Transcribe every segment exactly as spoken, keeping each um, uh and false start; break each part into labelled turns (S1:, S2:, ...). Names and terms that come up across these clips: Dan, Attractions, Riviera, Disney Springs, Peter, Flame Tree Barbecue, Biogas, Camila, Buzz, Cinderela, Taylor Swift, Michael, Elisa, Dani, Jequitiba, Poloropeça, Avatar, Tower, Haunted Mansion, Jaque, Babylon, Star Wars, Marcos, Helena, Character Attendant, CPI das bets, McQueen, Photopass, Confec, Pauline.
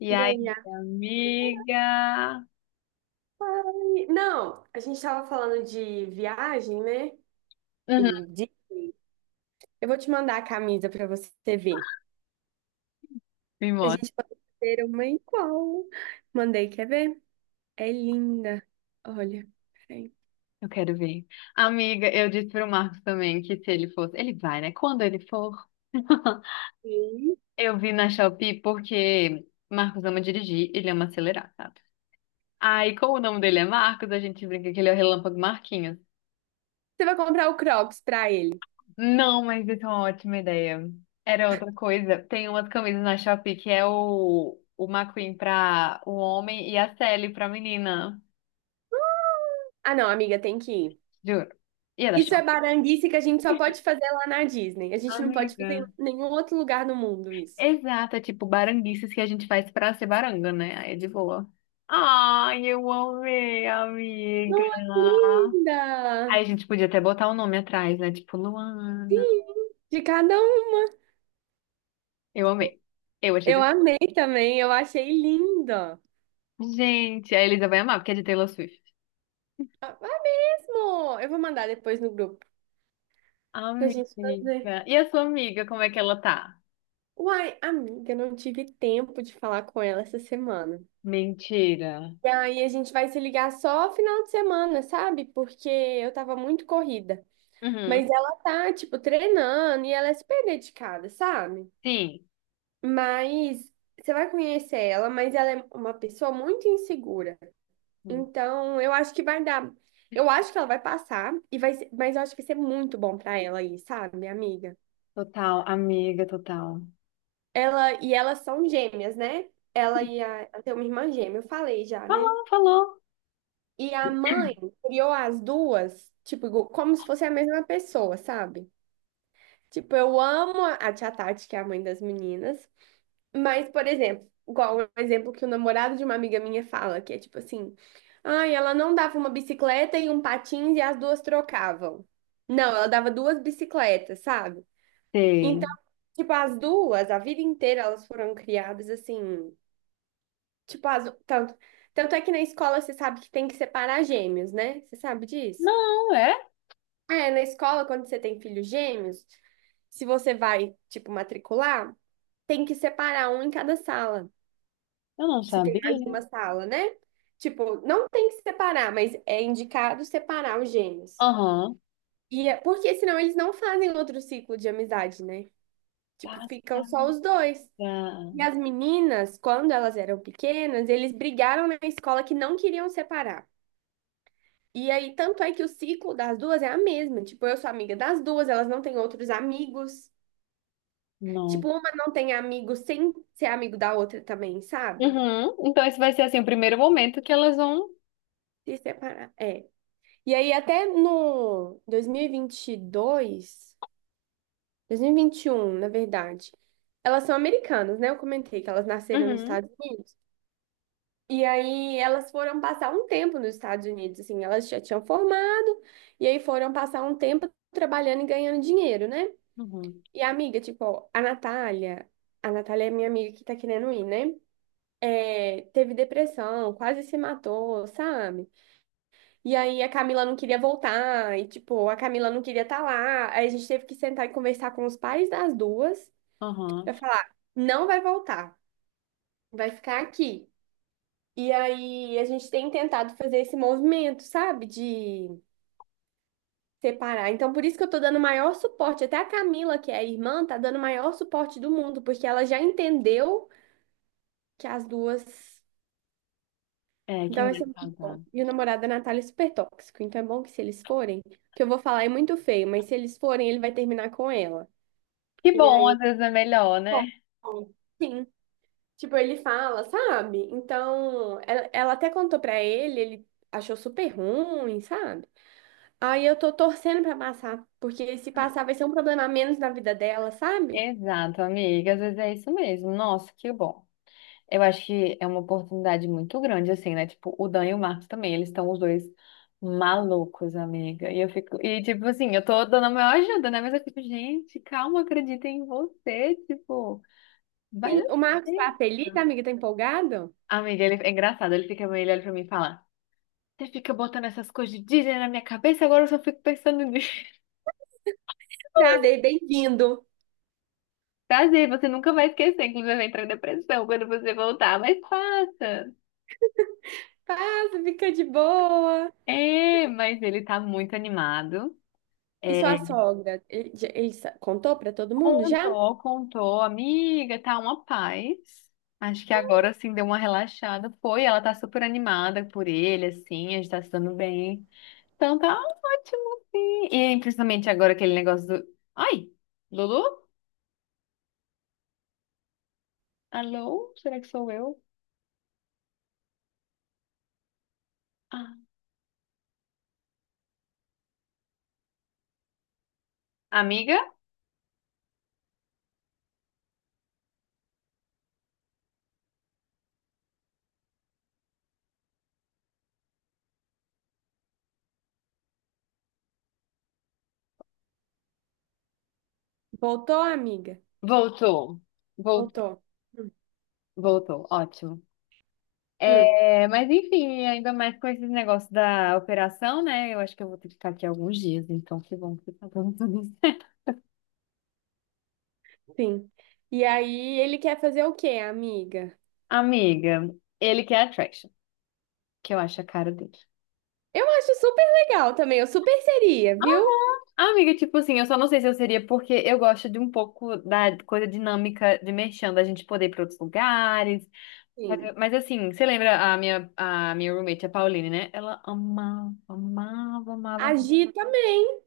S1: E
S2: E
S1: aí,
S2: aí, a-
S1: amiga?
S2: ai, não, a gente tava falando de viagem, né?
S1: Uhum.
S2: E de... eu vou te mandar a camisa pra você ver.
S1: Me
S2: A
S1: mostra,
S2: gente pode ter uma igual. Mandei, quer ver? É linda. Olha, peraí.
S1: eu quero ver. Amiga, eu disse pro Marcos também que se ele fosse. Ele vai, né? Quando ele for.
S2: Sim.
S1: Eu vi na Shopee porque Marcos ama dirigir, ele ama acelerar, sabe? Aí, como o nome dele é Marcos, a gente brinca que ele é o Relâmpago Marquinhos.
S2: Você vai comprar o Crocs pra ele.
S1: Não, mas isso é uma ótima ideia. Era outra coisa. Tem umas camisas na Shopee que é o, o McQueen pra o homem e a Sally pra menina.
S2: Ah, não, amiga, tem que ir.
S1: Juro. E é da
S2: Isso é
S1: Shopee.
S2: baranguice que a gente só pode fazer lá na Disney. A gente não pode fazer
S1: Amiga.
S2: em nenhum outro lugar no mundo isso.
S1: Exato, é tipo baranguices que a gente faz pra ser baranga, né? Aí é de boa. Ai, eu amei, amiga.
S2: Nossa,
S1: Aí
S2: linda!
S1: a gente podia até botar o nome atrás, né? Tipo, Luana.
S2: Sim, de cada um.
S1: Eu amei. Eu achei.
S2: Eu
S1: bem-
S2: amei também, eu achei linda.
S1: Gente, a Elisa vai amar, porque é de Taylor Swift.
S2: Ah, vai mesmo! Eu vou mandar depois no grupo pra gente fazer.
S1: Amiga. E a sua amiga, como é que ela tá?
S2: Uai, amiga, não tive tempo de falar com ela essa semana.
S1: Mentira.
S2: E aí a gente vai se ligar só final de semana, sabe? Porque eu tava muito corrida. Mas
S1: Uhum.
S2: ela tá, tipo, treinando e ela é super dedicada, sabe?
S1: Sim.
S2: Mas você vai conhecer ela, mas ela é uma pessoa muito insegura. Então, eu acho que vai dar. Eu acho que ela vai passar e vai ser- mas eu acho que vai ser muito bom pra ela aí, sabe, minha amiga?
S1: Total, amiga, total.
S2: Ela e elas são gêmeas, né? Ela e a, ela tem uma irmã gêmea, eu falei já, né?
S1: Falou, falou.
S2: E a mãe criou as duas, tipo, igu- como se fosse a mesma pessoa, sabe? Tipo, eu amo a a tia Tati, que é a mãe das meninas. Mas, por exemplo, igual um exemplo que o namorado de uma amiga minha fala, que é tipo assim: ai, ela não dava uma bicicleta e um patins e as duas trocavam. Não, ela dava duas bicicletas, sabe?
S1: Sei.
S2: Então, tipo, as duas, a vida inteira elas foram criadas assim, tipo, as, tanto, tanto é que na escola você sabe que tem que separar gêmeos, né? Você sabe disso?
S1: Não, é?
S2: É, na escola, quando você tem filhos gêmeos, se você vai, tipo, matricular, tem que separar um em cada sala.
S1: Eu não
S2: Se tem mais de
S1: sabia.
S2: uma sala, né? Tipo, não tem que separar, mas é indicado separar os gêmeos.
S1: Aham.
S2: E é, porque senão eles não fazem outro ciclo de amizade, né? Tipo,
S1: Passa.
S2: ficam só os dois. E
S1: Ah,
S2: as meninas, quando elas eram pequenas, eles brigaram na escola que não queriam separar. E aí, tanto é que o ciclo das duas é a mesma. Tipo, eu sou amiga das duas, elas não têm outros amigos.
S1: não.
S2: Tipo, uma não tem amigo sem ser amigo da outra também, sabe?
S1: Uhum. Então esse vai ser assim o primeiro momento que elas vão.
S2: Se separar. É. E aí, até no dois dois dois mil mil e vinte e dois, dois mil e vinte vinte e um na verdade, elas são americanas, né? Eu comentei que elas nasceram nos
S1: Uhum.
S2: Estados Unidos. E aí, elas foram passar um tempo nos Estados Unidos, assim, elas já tinham formado, e aí foram passar um tempo trabalhando e ganhando dinheiro, né?
S1: Uhum.
S2: E a amiga, tipo, a Natália, a Natália é minha amiga que tá querendo ir, né? É, teve depressão, quase se matou, sabe? E aí a Camila não queria voltar, e tipo, a Camila não queria estar lá. Aí a gente teve que sentar e conversar com os pais das duas pra
S1: Aham.
S2: falar, não vai voltar, vai ficar aqui. E aí a gente tem tentado fazer esse movimento, sabe, de separar. Então por isso que eu tô dando maior suporte, até a Camila, que é a irmã, tá dando o maior suporte do mundo, porque ela já entendeu que as duas.
S1: É, que
S2: Então
S1: não
S2: vai
S1: é
S2: ser muito bom.
S1: casado.
S2: E o namorado da Natália é super tóxico. Então é bom que se eles forem, que eu vou falar é muito feio, mas se eles forem, ele vai terminar com ela.
S1: Que
S2: E
S1: bom, às
S2: aí,
S1: vezes é melhor,
S2: bom,
S1: né?
S2: sim. Tipo, ele fala, sabe? Então, ela, ela até contou pra ele, ele achou super ruim, sabe? Aí eu tô torcendo pra passar, porque se passar vai ser um problema a menos na vida dela, sabe?
S1: Exato, amiga, às vezes é isso mesmo. Nossa, que bom. Eu acho que é uma oportunidade muito grande, assim, né? Tipo, o Dan e o Marcos também, eles estão os dois malucos, amiga. E eu fico, e tipo assim, eu tô dando a maior ajuda, né? Mas eu fico, gente, calma, acredita em você, tipo, vai dar
S2: Sim, o Marcos tá feliz,
S1: certo.
S2: a amiga tá empolgado?
S1: Amiga, ele é engraçado. Ele fica meio olhando pra mim e fala: Você fica botando essas coisas de Disney na minha cabeça, agora eu só fico pensando nisso.
S2: Nada, é bem-vindo.
S1: Prazer, você nunca vai esquecer, inclusive vai entrar em depressão quando você voltar, mas passa.
S2: Passa, fica de boa.
S1: É, mas ele tá muito animado.
S2: E
S1: É,
S2: sua sogra, ele, já- ele sa- contou pra todo mundo já?
S1: contou, contou, amiga, tá uma paz. Acho que agora assim deu uma relaxada. Foi, ela tá super animada por ele, assim, a gente tá se dando bem. Então tá ótimo, sim. E principalmente agora aquele negócio do. Ai, Lulu? Alô? Será que sou eu? Ah, amiga?
S2: Voltou, amiga?
S1: Voltou. Voltou,
S2: Voltou. Hum,
S1: voltou. Ótimo.
S2: hum,
S1: É, mas enfim, ainda mais com esses negócios da operação, né? Eu acho que eu vou ter que ficar aqui alguns dias, então que bom que tá dando tudo certo.
S2: sim. E aí ele quer fazer o quê, amiga?
S1: Amiga, ele quer attraction, que eu acho a cara dele.
S2: Eu acho super legal também, eu super seria, viu?
S1: Ah, Amiga, tipo assim, eu só não sei se eu seria porque eu gosto de um pouco da coisa dinâmica de merchan, da gente poder ir pra outros lugares. Mas,
S2: Sim.
S1: mas assim, você lembra a minha, a minha roommate, a Pauline, né? Ela amava, amava, amava. Amava.
S2: Agir também.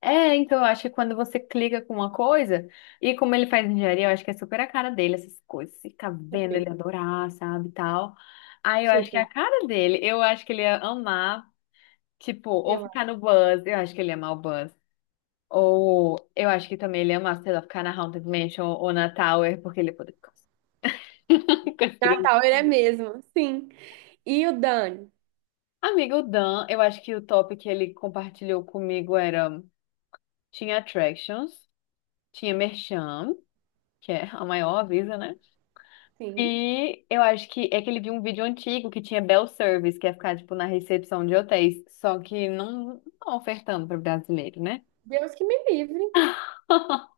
S1: É, então eu acho que quando você clica com uma coisa, e como ele faz engenharia, eu acho que é super a cara dele, essas coisas. Fica vendo
S2: Super,
S1: ele adorar, sabe, e tal. Aí eu acho que é a
S2: super.
S1: cara dele. Eu acho que ele ia amar, tipo, ou
S2: Eu
S1: ficar
S2: acho.
S1: no Buzz, eu acho que ele ia amar o Buzz. Ou eu acho que também ele ia amar, sei lá, ficar na Haunted Mansion ou na Tower, porque ele ia poder ficar com as crianças.
S2: Natal, ele é mesmo, sim. E o Dani?
S1: Amigo o Dan, eu acho que o top que ele compartilhou comigo era tinha Attractions, tinha Merchan, que é a maior avisa, né?
S2: Sim.
S1: E eu acho que é que ele viu um vídeo antigo que tinha Bell Service, que é ficar tipo na recepção de hotéis, só que não, não ofertando para brasileiro, né?
S2: Deus que me livre.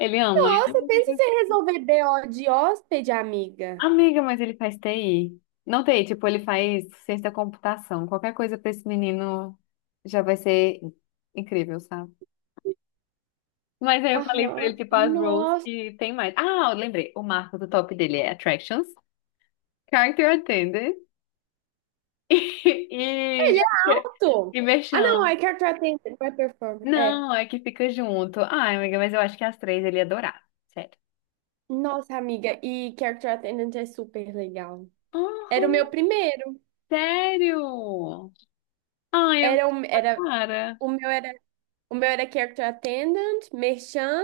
S1: Ele ama.
S2: Nossa, pensa em você resolver B o de hóspede, amiga.
S1: Amiga, mas ele faz T I. Não T I, tipo, ele faz ciência da computação. Qualquer coisa para esse menino já vai ser incrível, sabe? Mas aí eu falei pra
S2: Aham.
S1: ele, tipo, as roles que tem mais. Ah, eu lembrei. O marco do top dele é Attractions, Character Attendant e,
S2: Ele é alto.
S1: e
S2: Ah, não,
S1: Merchan.
S2: é Character Attendant, vai é Performer. É.
S1: Não, é que fica junto. Ai, amiga, mas eu acho que as três ele ia adorar. Sério.
S2: Nossa, amiga, e Character Attendant é super legal. Era o meu
S1: Uhum,
S2: primeiro.
S1: sério? Ai, é muito
S2: Era o,
S1: a
S2: era,
S1: cara.
S2: o meu era, o meu era Character Attendant, Merchan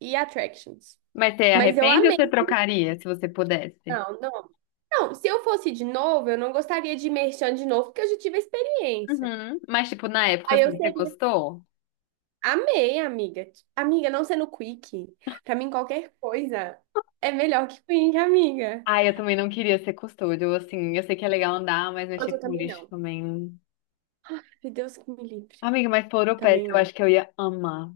S2: e Attractions.
S1: Mas você
S2: Mas eu
S1: arrepende ou
S2: amei.
S1: você trocaria, se você pudesse?
S2: Não, não. Não, se eu fosse de novo, eu não gostaria de Merchan de novo, porque eu já tive a experiência.
S1: Uhum. Mas, tipo, na época,
S2: Aí eu
S1: assim, você
S2: seria.
S1: gostou?
S2: Amei, amiga. Amiga, não sendo quick. Pra mim, qualquer coisa é melhor que quick, amiga.
S1: Ai, eu também não queria ser custódio, assim, eu sei que é legal andar, mas
S2: Mas
S1: mexer
S2: eu
S1: com
S2: também
S1: lixo
S2: não.
S1: também.
S2: Se Deus que me livre.
S1: Amiga, mas Poloropeça,
S2: Também
S1: eu acho
S2: não.
S1: que eu ia amar.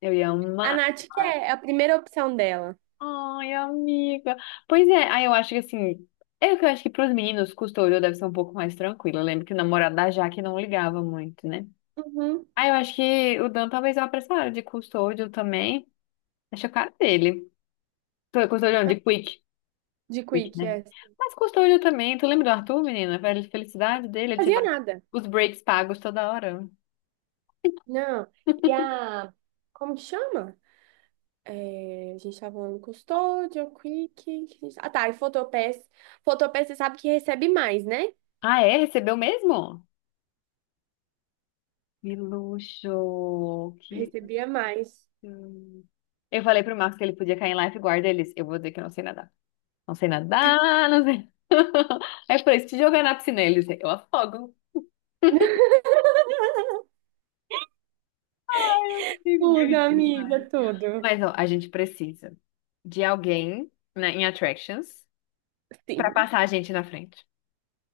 S1: Eu ia
S2: A
S1: amar.
S2: Nath quer, é é a primeira opção dela.
S1: Ai, amiga. Pois é, aí eu acho que assim. É que eu acho que pros meninos, custódio deve ser um pouco mais tranquilo. Eu lembro que o namorado da Jaque não ligava muito, né?
S2: Uhum.
S1: Aí eu acho que o Dan talvez eu apressara de custódio também. Acho a cara dele. Tô- Custódio não, de Quick.
S2: De
S1: Quick,
S2: Quick,
S1: né?
S2: yes.
S1: Mas custódio também. Tu lembra do Arthur, menina? A felicidade dele, ele
S2: Não fazia
S1: tirava
S2: nada.
S1: os breaks pagos toda hora.
S2: Não. E a. Como que chama? É, a gente tava falando Custódio, Quick. Que a gente- ah, tá. E Fotopass. Fotopass, você sabe que recebe mais, né?
S1: Ah, é? Recebeu mesmo? Que luxo! Que
S2: Recebia mais.
S1: Hum. Eu falei pro Marcos que ele podia cair em lifeguard. Eles, eu vou dizer que eu não sei nadar. Não sei nadar, não sei. Aí eu falei, se te jogar na piscina, ele disse, eu afogo.
S2: Tudo,
S1: Demais.
S2: amiga, tudo.
S1: Mas, ó, a gente precisa de alguém, né, em Attractions pra
S2: Sim.
S1: passar a gente na frente.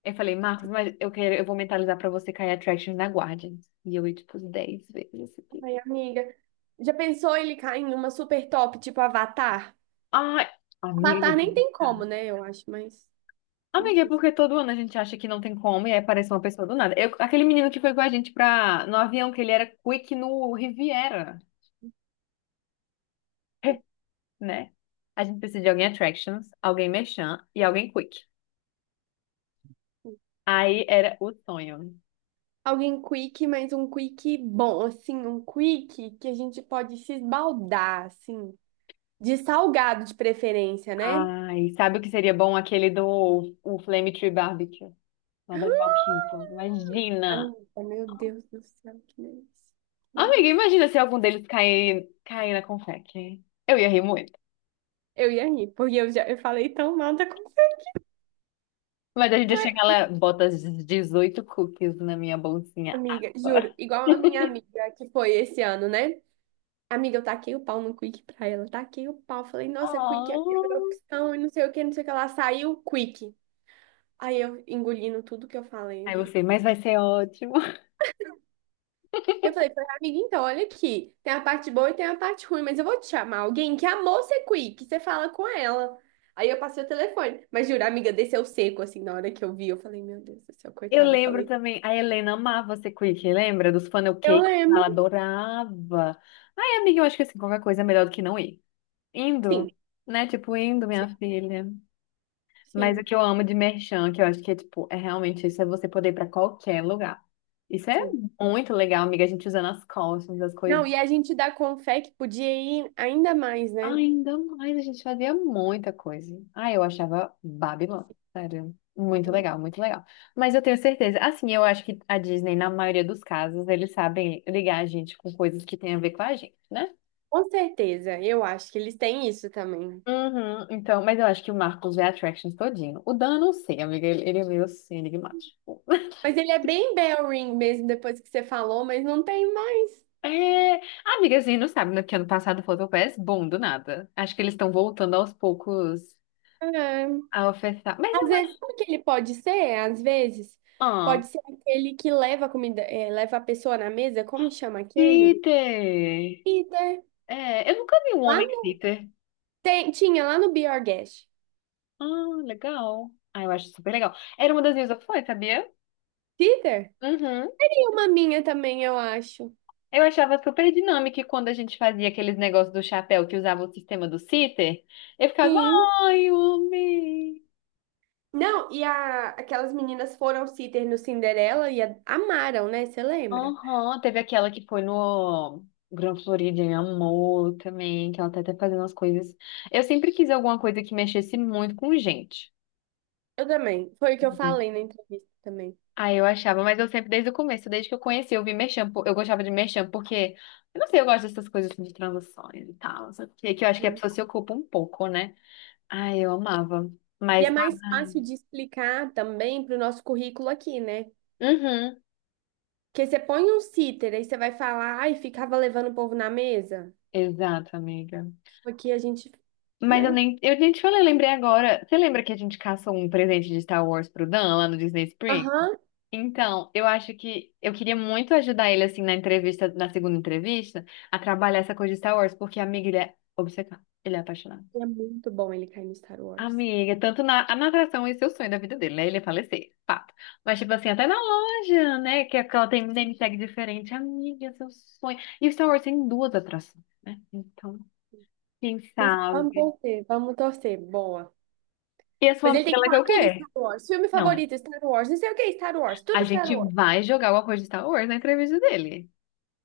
S1: Eu falei, Marcos, mas eu quero, eu vou mentalizar pra você cair em Attractions na Guardians. E eu ia, tipo, dez vezes isso aqui.
S2: Ai, amiga. Já pensou ele cair em uma super top, tipo Avatar?
S1: Ai, amiga.
S2: Avatar nem tem como, né? Eu acho, mas. Não
S1: Amiga, é
S2: sei se-
S1: porque todo ano a gente acha que não tem como e aí aparece uma pessoa do nada. Eu- aquele menino que foi com a gente pra, no avião, que ele era quick no Riviera, né? A gente precisa de alguém attractions, alguém merchan e alguém quick. Aí era o sonho.
S2: Alguém quick, mas um quick bom, assim, um quick que a gente pode se esbaldar, assim. De salgado de preferência, né?
S1: Ai, sabe o que seria bom? Aquele do o Flame Tree Barbecue, lá da Valquíria.
S2: Ah,
S1: Imagina!
S2: amiga, meu Deus do céu, que delícia. Que
S1: Amiga,
S2: delícia.
S1: imagina se algum deles cair, cair na confeque. Eu ia rir muito.
S2: Eu ia rir, porque eu já eu falei tão mal da conversa.
S1: Mas a gente
S2: Ai,
S1: chega lá, bota as dezoito cookies na minha bolsinha
S2: amiga, juro,
S1: agora.
S2: igual a minha amiga que foi esse ano, né? Amiga, eu taquei o pau no Quick pra ela, taquei o pau. Falei, nossa, Quick é a pior
S1: Oh.
S2: opção e não sei o que, não sei o que. Ela saiu, Quick. Aí eu engolindo tudo que eu falei,
S1: Aí
S2: né?
S1: você, mas vai ser ótimo.
S2: Eu falei, falei, amiga, então, olha aqui, tem a parte boa e tem a parte ruim, mas eu vou te chamar alguém que amou ser quick, você fala com ela. Aí eu passei o telefone, mas juro, a amiga desceu seco, assim, na hora que eu vi, eu falei, meu Deus do céu,
S1: Eu
S2: coitada, eu
S1: lembro
S2: falei,
S1: também, a Helena amava ser quick, lembra? Dos funnel
S2: eu
S1: cakes, ela
S2: lembro,
S1: adorava. Ai, amiga, eu acho que assim, qualquer coisa é melhor do que não ir.
S2: sim,
S1: Indo, né? Tipo, indo, minha
S2: sim,
S1: filha. Mas o
S2: sim,
S1: que eu amo de merchan, que eu acho que é tipo, é realmente isso, é você poder ir pra qualquer lugar. Isso é
S2: sim.
S1: muito legal, amiga, a gente usando as costas, as coisas.
S2: Não, e a gente da Confec podia ir ainda mais, né?
S1: Ainda mais, a gente fazia muita coisa. Ah, eu achava Babylon, sério. Muito legal, muito legal. Mas eu tenho certeza, assim, eu acho que a Disney, na maioria dos casos, eles sabem ligar a gente com coisas que têm a ver com a gente, né?
S2: Com certeza, eu acho que eles têm isso também.
S1: Uhum, então, mas eu acho que o Marcos vê Attractions todinho. O Dan, eu não sei, amiga, ele, ele é meio assim, enigmático.
S2: Mas ele é bem bell ring mesmo, depois que você falou, mas não tem mais.
S1: É, amiga, assim, não sabe, né, que ano passado o Photopass, bom, do nada. Acho que eles estão voltando aos poucos
S2: É.
S1: a ofertar. Mas
S2: Às
S1: eu
S2: vezes,
S1: acho.
S2: sabe o que ele pode ser? Às vezes,
S1: Ah,
S2: pode ser aquele que leva a comida, eh, leva a pessoa na mesa, como chama aquele?
S1: Peter!
S2: Peter.
S1: É, eu nunca vi um
S2: Lá
S1: homem
S2: no,
S1: glitter.
S2: tem- tinha lá no Biogas.
S1: Ah, legal. Ah, eu acho super legal. Era uma das minhas opções, sabia?
S2: Peter?
S1: Uhum.
S2: Tem uma minha também, eu acho.
S1: Eu achava super dinâmico e quando a gente fazia aqueles negócios do chapéu que usava o sistema do sitter. Eu ficava,
S2: Sim.
S1: ai, homem.
S2: Não, e a, aquelas meninas foram sitter no Cinderela e a- amaram, né? Você lembra?
S1: Aham, teve aquela que foi no Gran Florida e amou também, que ela tá até fazendo as coisas. Eu sempre quis alguma coisa que mexesse muito com gente.
S2: Eu também. Foi o que eu
S1: Né?
S2: falei na entrevista também.
S1: Ah, eu achava, mas eu sempre, desde o começo, desde que eu conheci, eu vi merchan, po- eu gostava de merchan, porque, eu não sei, eu gosto dessas coisas assim, de transações e tal, não sei o quê, que eu acho que a
S2: Sim.
S1: pessoa se ocupa um pouco, né? Ah, eu amava,
S2: E
S1: mas,
S2: é mais
S1: ah,
S2: fácil de explicar também para o nosso currículo aqui, né?
S1: uhum,
S2: Porque você põe um cíter, aí você vai falar, ai, ficava levando o povo na mesa.
S1: exato, amiga.
S2: Aqui a gente,
S1: Mas eu
S2: né?
S1: nem, eu nem te falei, lembrei agora, você lembra que a gente caçou um presente de Star Wars pro Dan, lá no Disney Springs?
S2: Aham.
S1: Então, eu acho que eu queria muito ajudar ele, assim, na entrevista, na segunda entrevista, a trabalhar essa coisa de Star Wars, porque, amiga, ele é obcecado, ele é apaixonado.
S2: É muito bom ele cair no Star Wars.
S1: Amiga, tanto na, a natação, esse é o sonho da vida dele, né? Ele é falecer, fato. Mas, tipo assim, até na loja, né? Que aquela tem um name tag diferente. Amiga, seu sonho. E Star Wars tem duas atrações, né? Então, quem
S2: Quem sabe- vamos
S1: sabe?
S2: torcer, vamos torcer. Boa.
S1: E a sua
S2: Mas ele
S1: amiga,
S2: tem que
S1: ela quer
S2: falar
S1: o
S2: tudo
S1: quê?
S2: Star Wars. Filme
S1: Não, é.
S2: favorito, Star Wars. Não sei o que, é Star Wars.
S1: A
S2: Tudo Star
S1: gente
S2: Wars.
S1: vai jogar alguma coisa de Star Wars na entrevista dele.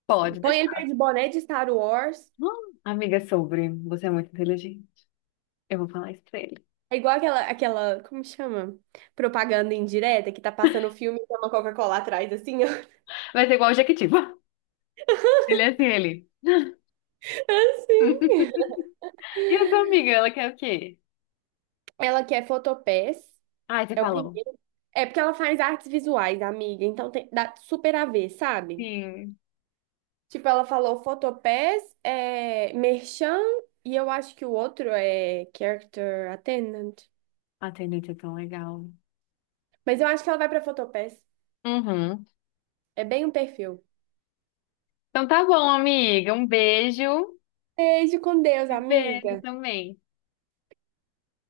S1: Pode
S2: Põe ele perto
S1: deixar.
S2: de boné de Star Wars.
S1: Hum, amiga, sobre. Você é muito inteligente. Eu vou falar isso pra ele.
S2: É igual aquela, aquela, como chama? Propaganda indireta que tá passando o filme e tem uma Coca-Cola atrás, assim, ó.
S1: Vai ser igual o Jequitiba. Ele é assim, ele.
S2: Assim.
S1: E a sua amiga, ela quer o quê?
S2: Ela quer Photopass.
S1: Ai, você
S2: É o
S1: falou.
S2: primeiro. É porque ela faz artes visuais, amiga, então tem, dá super a ver, sabe?
S1: Sim.
S2: Tipo, ela falou Photopass, é, Merchan, e eu acho que o outro é Character Attendant.
S1: Atendente é tão legal.
S2: Mas eu acho que ela vai pra Photopass.
S1: Uhum.
S2: É bem um perfil.
S1: Então tá bom, amiga. Um beijo.
S2: Beijo com Deus,
S1: E beijo
S2: amiga.
S1: também.